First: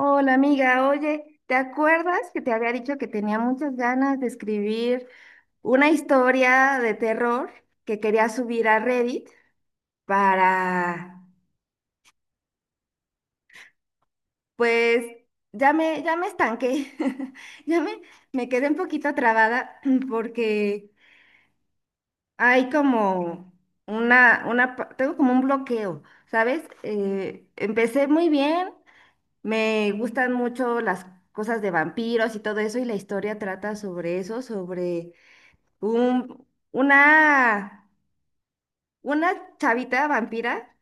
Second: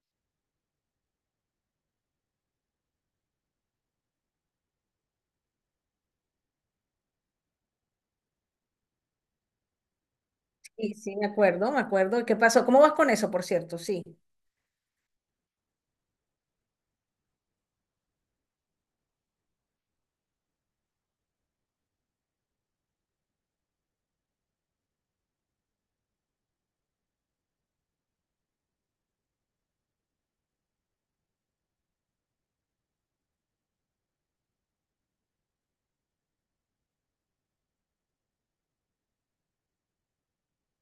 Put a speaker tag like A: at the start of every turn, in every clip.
A: Hola amiga, oye, ¿te acuerdas que te había dicho que tenía muchas ganas de escribir una historia de terror que quería subir a Reddit
B: Sí, sí,
A: para,
B: me acuerdo, me acuerdo. ¿Qué pasó? ¿Cómo vas con eso, por cierto? Sí.
A: pues, ya me estanqué? ya me, Me quedé un poquito trabada porque hay como una, pa- tengo como un bloqueo, ¿sabes? Empecé muy bien, me gustan mucho las cosas de vampiros y todo eso, y la historia trata sobre eso, sobre un- una, una chavita vampira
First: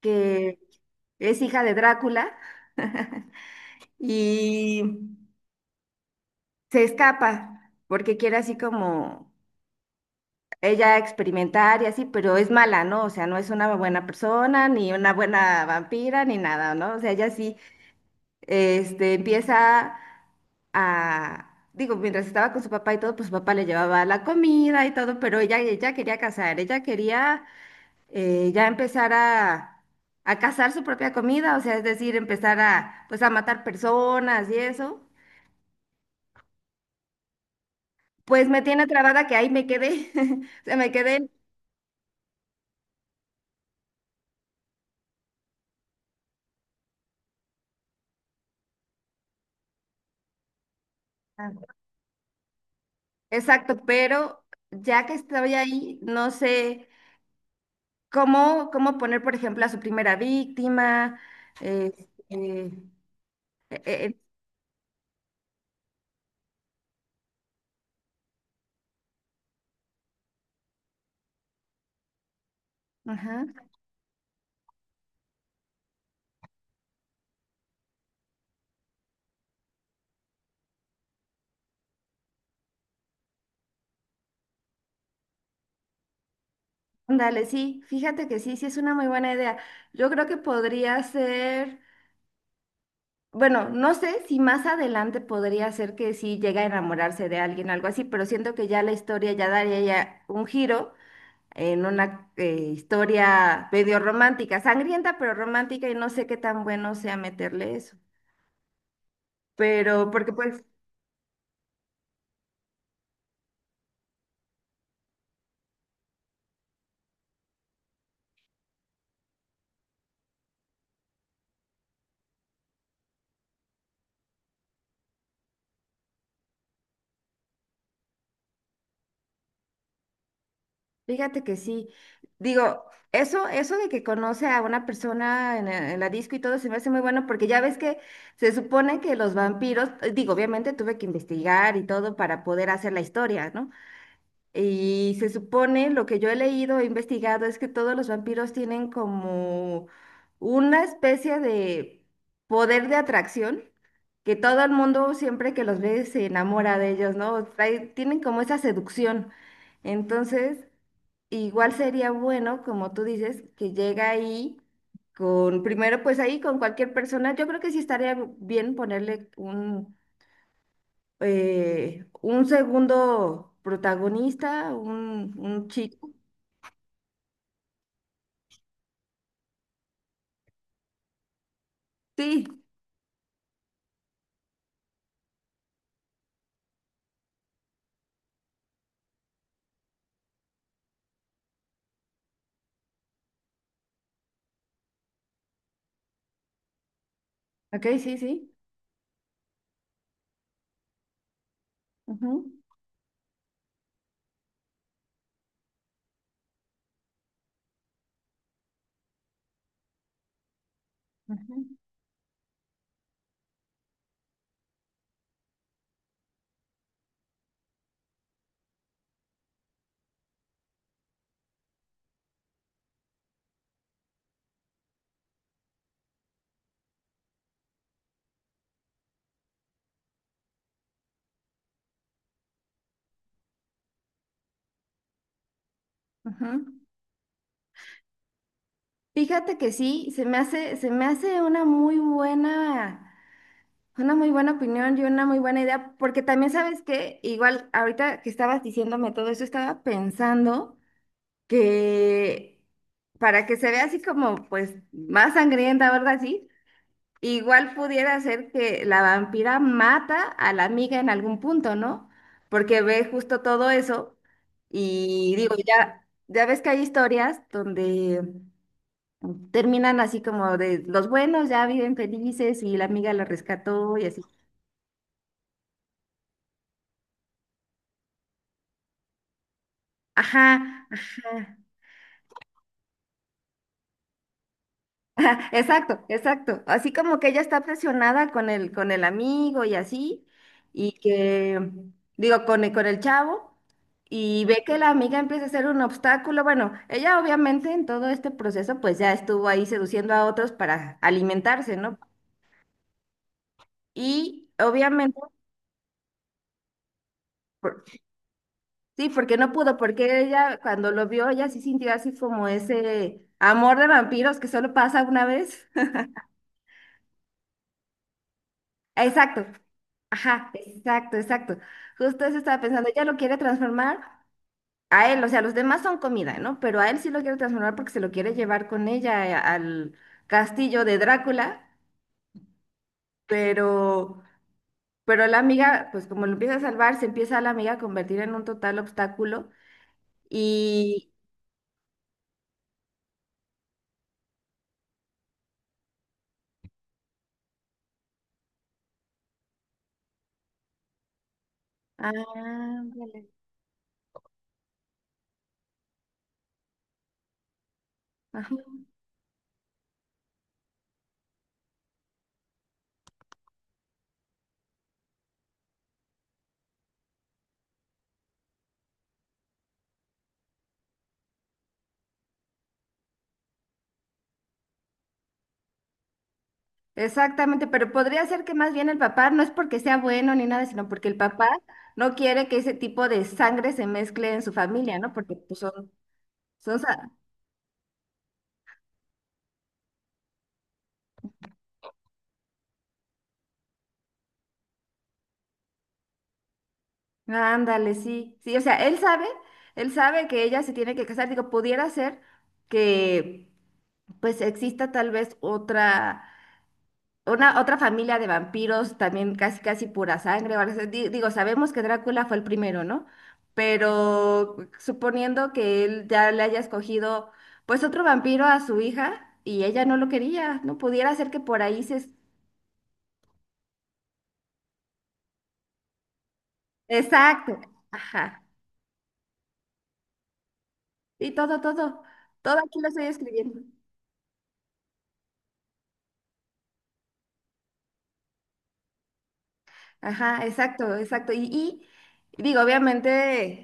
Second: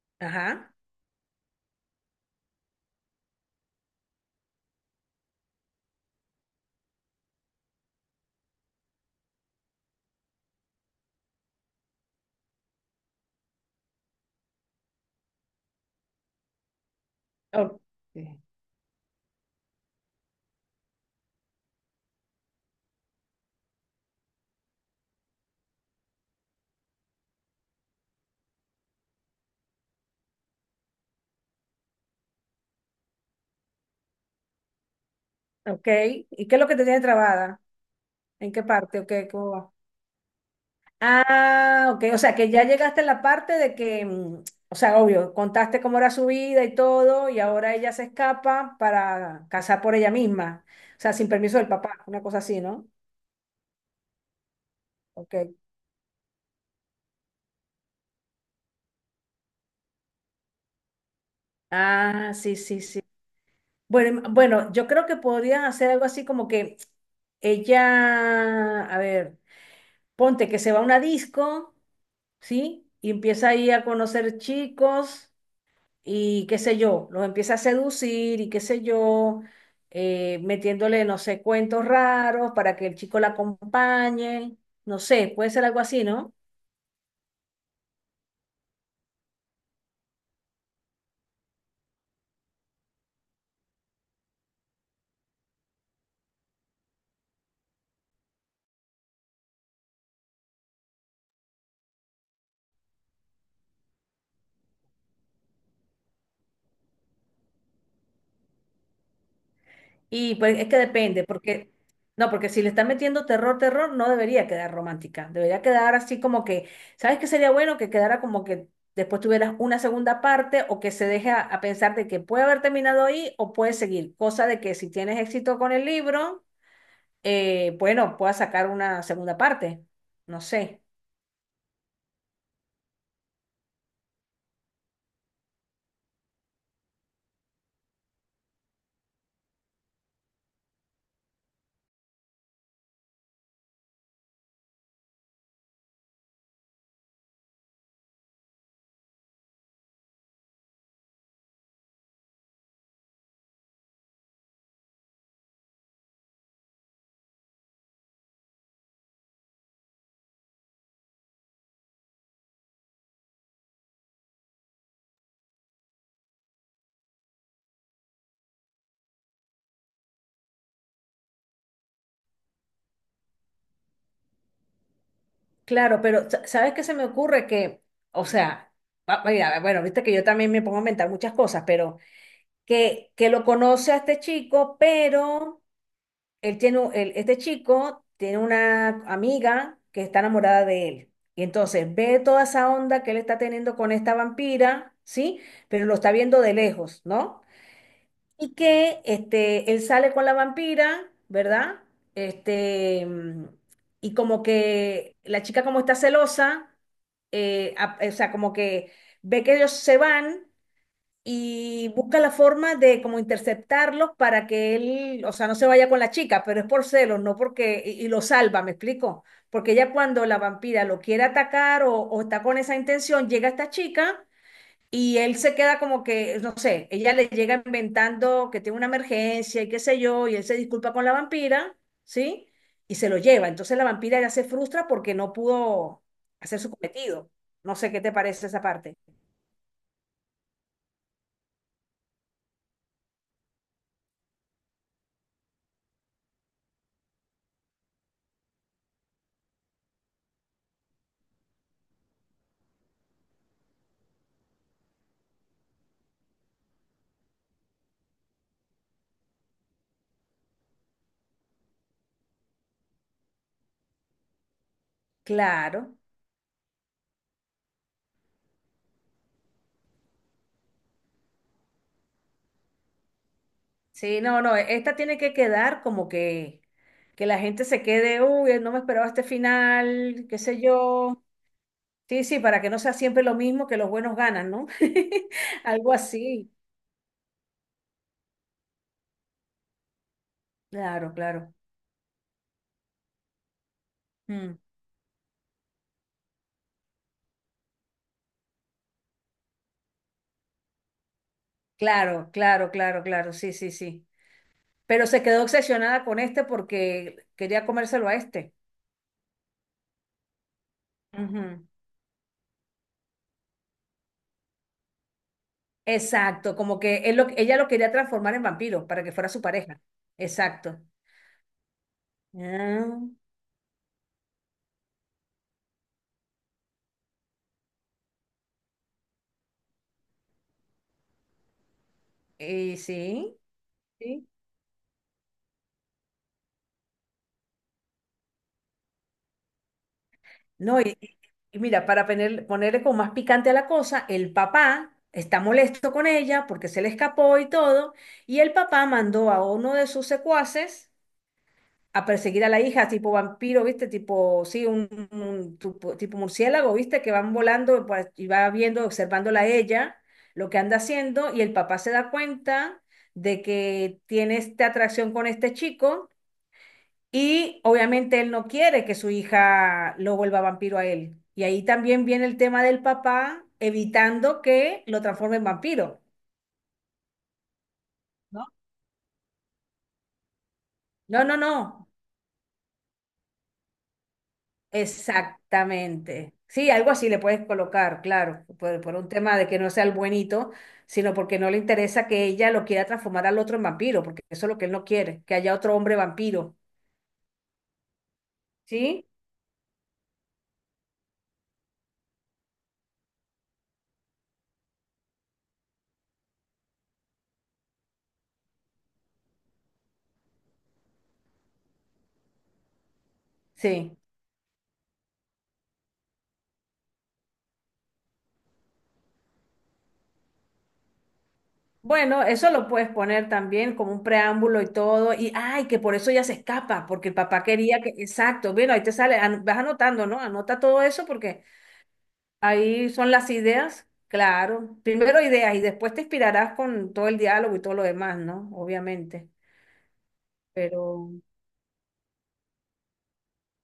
A: que
B: Ajá.
A: es hija de Drácula. Y se escapa porque quiere así como ella experimentar y así, pero es mala, ¿no? O sea, no es una buena persona, ni una buena vampira, ni nada, ¿no? O sea, ella sí,
B: O-
A: empieza. Digo, mientras estaba con su papá y todo, pues su papá le llevaba la comida y todo, pero ella quería casar, ella quería, ya empezar a cazar su propia comida, o sea, es decir, empezar pues a matar personas y eso.
B: ok. ¿Y qué es lo que te tiene trabada?
A: Pues
B: ¿En
A: me
B: qué
A: tiene
B: parte? Ok,
A: trabada, que ahí
B: ¿cómo
A: me
B: va?
A: quedé. O sea, me quedé.
B: Ah, ok. O sea, que ya llegaste a la parte de que, o sea, obvio, contaste cómo era su vida y todo, y ahora ella se escapa para casar por ella misma. O sea, sin
A: Ah,
B: permiso del papá, una cosa así, ¿no?
A: exacto, pero ya que
B: Ok.
A: estoy ahí, no sé cómo poner, por ejemplo, a su primera víctima. eh,
B: Ah, sí,
A: eh,
B: sí, sí.
A: eh, eh,
B: Bueno, bueno, yo creo que podrías hacer algo así como que ella, a ver. Ponte que se va a una disco, ¿sí? Y
A: ajá,
B: empieza ahí a conocer chicos y qué sé yo, los empieza a seducir y qué sé yo, metiéndole, no sé, cuentos raros para que el chico la acompañe, no sé, puede ser algo así, ¿no?
A: ándale, sí, fíjate que sí, sí es una muy buena idea. Yo creo que podría ser... Bueno, no sé si más adelante podría ser que sí llegue a enamorarse de alguien, algo así, pero siento que ya la historia ya daría ya un giro en una, historia medio romántica, sangrienta pero romántica, y no sé qué tan bueno sea meterle eso. Pero porque
B: Y pues
A: pues,
B: es que depende, porque no, porque si le están metiendo terror, terror, no debería quedar romántica, debería quedar así como que, ¿sabes qué sería bueno? Que quedara como que después tuvieras una segunda parte o que se deje a pensar de que puede haber terminado ahí o puede seguir, cosa de que si tienes éxito con el libro, bueno, puedas sacar una segunda parte, no sé.
A: fíjate que sí, digo, eso de que conoce a una persona en la disco, y todo se me hace muy bueno porque ya ves que se supone que los vampiros, digo, obviamente tuve que investigar y todo para poder hacer la historia, ¿no? Y se supone, lo que yo he leído, he investigado, es que todos los vampiros tienen como una especie de poder de atracción, que todo el mundo siempre que los ve se enamora de ellos, ¿no? Tienen como esa seducción. Entonces, igual sería bueno, como tú dices, que llega ahí con, primero pues ahí con cualquier persona. Yo creo que sí estaría bien ponerle un, un segundo protagonista, un
B: Claro,
A: chico.
B: pero ¿sabes qué se me ocurre? Que, o sea, mira, bueno, viste que yo también me pongo a inventar muchas cosas, pero...
A: Sí,
B: que lo conoce a este chico, pero él tiene, este chico tiene una amiga que está enamorada de él. Y entonces ve toda esa onda que él está teniendo con esta vampira, ¿sí? Pero lo está viendo de lejos, ¿no?
A: ok, sí, sí.
B: Y que este, él sale con la vampira, ¿verdad?
A: Ujú,
B: Este, y como que la chica como está celosa, o sea, como que ve que ellos se van
A: ujú,
B: y busca la forma de como interceptarlos para que él, o sea, no se vaya con la chica, pero es por celos, no porque, y lo salva, ¿me explico? Porque ella cuando la vampira lo quiere atacar o está con esa intención, llega esta chica y él se queda como que, no sé, ella le llega inventando que tiene una emergencia y qué sé yo, y él se disculpa con la vampira, ¿sí? Y se lo lleva. Entonces la vampira ya se frustra porque no pudo hacer su
A: ujú.
B: cometido. No sé qué te parece esa parte.
A: Fíjate que sí, se me hace una muy buena opinión, y una muy buena idea, porque también sabes que, igual ahorita que estabas diciéndome todo eso, estaba pensando que para que se vea así como pues más sangrienta o algo así, igual pudiera ser que la vampira mata a la amiga en algún punto, ¿no? Porque ve justo todo eso. Y digo,
B: Claro.
A: ya ves que hay historias donde terminan así como de los buenos ya viven felices y la amiga la rescató y así.
B: Sí, no, no, esta tiene que quedar como que la gente se quede, uy, no me esperaba este final, qué sé
A: Ajá,
B: yo.
A: ajá.
B: Sí, sí, para que no sea siempre lo mismo que los buenos ganan, ¿no? Algo
A: Exacto,
B: así.
A: exacto. Así como que ella está presionada con el amigo y así, y
B: Claro, claro.
A: que, digo, con el chavo, y
B: Mm.
A: ve que la amiga empieza a ser un obstáculo. Bueno, ella obviamente en todo este proceso pues ya estuvo ahí seduciendo a otros para alimentarse, ¿no?
B: Claro, claro, claro, claro, sí, sí, sí.
A: Y
B: Pero
A: obviamente,
B: se quedó obsesionada con este porque quería
A: por-
B: comérselo a este.
A: sí, porque no pudo, porque ella cuando lo vio, ella
B: Ujú.
A: sí sintió así como ese amor de vampiros que solo pasa una vez.
B: Exacto, como que ella lo quería transformar en vampiro para que fuera su
A: Exacto.
B: pareja.
A: Ajá,
B: Exacto.
A: exacto, exacto. Justo eso estaba pensando.
B: Ah,
A: Ella lo quiere transformar a él, o sea, los demás son comida, ¿no? Pero a él sí lo quiere transformar porque se lo quiere llevar con ella, al castillo de Drácula,
B: y sí.
A: pero,
B: Sí.
A: pero la amiga, pues como lo empieza a salvar, se empieza a la amiga a convertir en un total obstáculo
B: No,
A: y...
B: y mira, para ponerle como más picante a la cosa, el papá está molesto con ella porque se le escapó y todo, y el papá mandó a uno de sus secuaces a
A: Ah,
B: perseguir a la hija, tipo
A: ándale.
B: vampiro, ¿viste? Tipo, sí, un tipo, tipo murciélago, ¿viste? Que van volando pues, y va viendo, observándola a ella, lo que anda haciendo, y el papá se da cuenta de que tiene esta atracción con este chico. Y obviamente él no quiere que su hija lo vuelva vampiro a él. Y ahí también viene el tema del papá evitando que lo transforme en vampiro,
A: Exactamente, pero podría ser
B: ¿no?
A: que más bien el papá no es porque sea bueno ni nada, sino porque el
B: No, no,
A: papá
B: no.
A: no quiere que ese tipo de sangre se mezcle en su familia, ¿no? Porque pues son,
B: Exactamente. Sí,
A: son,
B: algo así
A: sa-
B: le puedes colocar, claro, por un tema de que no sea el buenito, sino porque no le interesa que ella lo quiera transformar al otro en vampiro, porque eso es lo que él no quiere, que haya otro hombre vampiro.
A: Ándale, sí, sí, o sea,
B: ¿Sí?
A: él sabe que ella se tiene que casar, digo, pudiera ser que pues exista tal vez otra familia de vampiros, también casi casi pura sangre, o algo así. Digo, sabemos que Drácula fue el primero, ¿no?
B: Sí.
A: Pero suponiendo que él ya le haya escogido pues otro vampiro a su hija y ella no lo quería, no pudiera ser que por ahí se...
B: Bueno, eso lo puedes poner también como un preámbulo y todo, y ay, que por eso ella se escapa, porque el papá
A: Exacto,
B: quería que,
A: ajá.
B: exacto, bueno, ahí te sale, vas anotando, ¿no? Anota todo eso
A: Y
B: porque
A: todo, todo, todo aquí lo
B: ahí
A: estoy
B: son las
A: escribiendo.
B: ideas, claro, primero ideas y después te inspirarás con todo el diálogo y todo lo demás, ¿no? Obviamente,
A: Ajá, exacto,
B: pero
A: exacto. Y digo, obviamente.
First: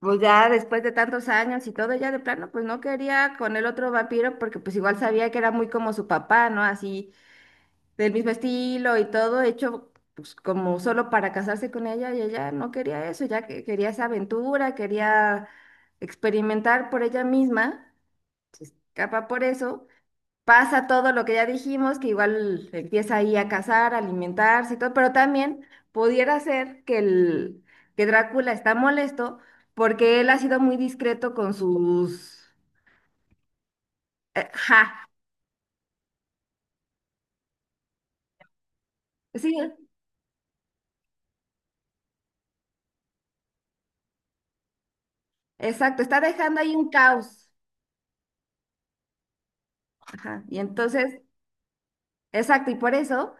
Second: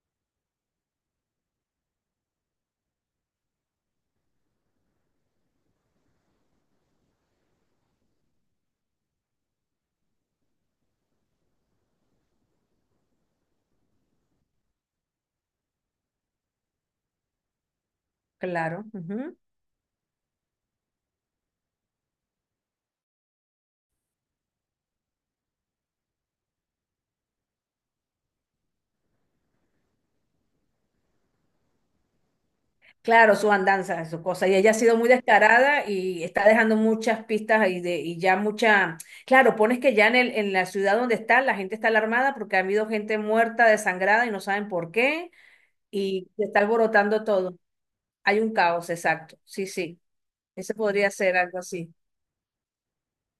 A: Pues ya después de tantos años y todo, ya de plano, pues no quería con el otro vampiro porque pues igual sabía que era muy como su papá, ¿no? Así, del mismo estilo y todo, hecho pues como solo para casarse con ella, y ella no quería eso, ya que quería esa aventura, quería experimentar por ella misma. Se
B: claro.
A: escapa por eso. Pasa todo lo que ya dijimos, que igual empieza ahí a cazar, a alimentarse y todo, pero también pudiera ser que, que Drácula está molesto porque él ha sido muy discreto con sus...
B: Claro, su andanza, su cosa.
A: eh,
B: Y ella ha sido
A: ja,
B: muy descarada y está dejando muchas pistas y ya mucha...
A: sí,
B: Claro, pones que ya en la ciudad donde está, la gente está alarmada porque ha habido gente muerta, desangrada y no saben por qué.
A: exacto, está
B: Y se
A: dejando
B: está
A: ahí un
B: alborotando
A: caos.
B: todo. Hay un caos, exacto. Sí, sí.
A: Ajá, y
B: Ese podría
A: entonces,
B: ser algo así,
A: exacto. Y por eso,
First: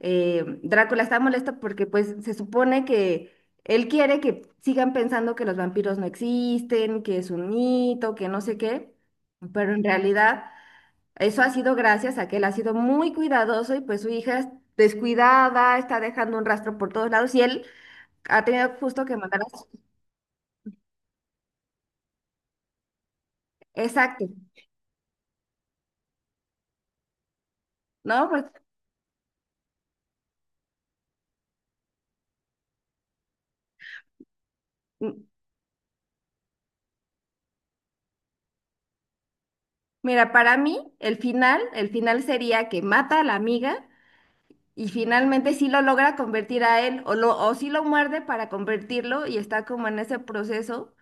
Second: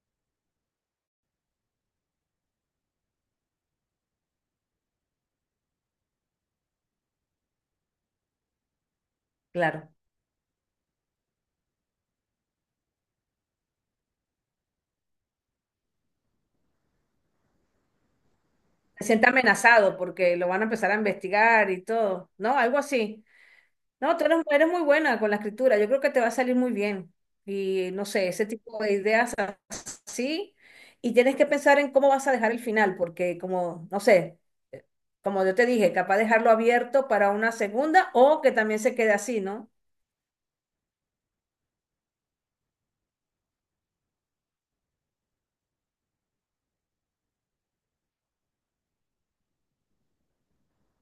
A: Drácula está molesto porque pues se supone que... Él quiere que sigan pensando que los vampiros no existen, que es un mito, que no sé qué, pero en
B: claro.
A: realidad eso ha sido gracias a que él ha sido muy cuidadoso, y pues su hija es descuidada, está dejando un rastro por todos lados y él ha tenido justo
B: Se
A: que
B: siente
A: mandar a su...
B: amenazado porque lo van a empezar a investigar y todo. No, algo así. No,
A: Exacto,
B: eres muy buena con la escritura. Yo creo que te va a salir muy bien. Y no sé,
A: ¿no? Pues
B: ese tipo de ideas sí y tienes que pensar en cómo vas a dejar el final, porque como, no sé,
A: m-
B: como yo te dije, capaz dejarlo abierto para una segunda o que también se quede así, ¿no?
A: mira, para mí el final sería que mata a la amiga y finalmente sí lo logra convertir a él o sí lo muerde para convertirlo y está como en ese proceso,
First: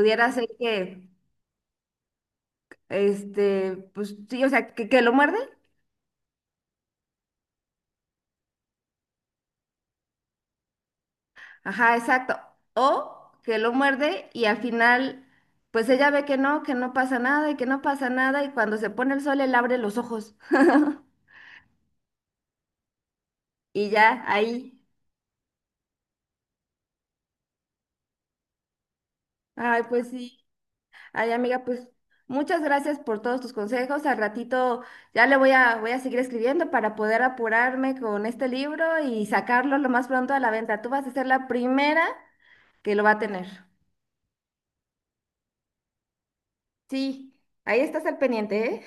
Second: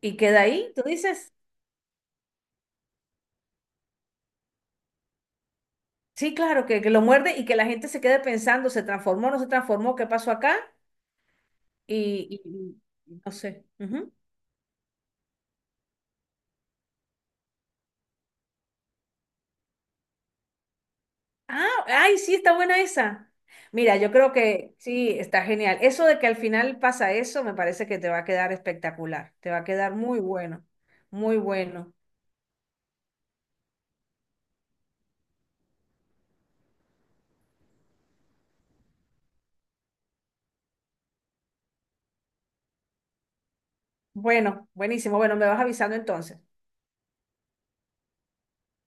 B: Y queda
A: ser
B: ahí, tú
A: que,
B: dices,
A: este, pues sí, o sea, que lo muerde.
B: sí, claro, que lo muerde y que la gente se quede pensando, ¿se transformó, no se transformó, qué pasó acá?
A: Ajá, exacto.
B: Y, y- y
A: O
B: no
A: que
B: sé.
A: lo
B: Ujú.
A: muerde, y al final pues ella ve que no pasa nada, y que no pasa nada, y cuando se pone el sol él abre los ojos.
B: Ah, ay, sí, está buena esa.
A: Y
B: Mira, yo
A: ya,
B: creo que
A: ahí.
B: sí, está genial. Eso de que al final pasa eso, me parece que te va a quedar espectacular, te va a
A: Ay,
B: quedar
A: pues
B: muy
A: sí.
B: bueno,
A: Ay,
B: muy
A: amiga, pues
B: bueno.
A: muchas gracias por todos tus consejos. Al ratito ya le voy a seguir escribiendo para poder apurarme con este libro y sacarlo lo más pronto a la venta. Tú vas a ser la primera que lo va a tener.
B: Bueno, buenísimo. Bueno, me vas avisando entonces.
A: Sí, ahí estás al pendiente, ¿eh?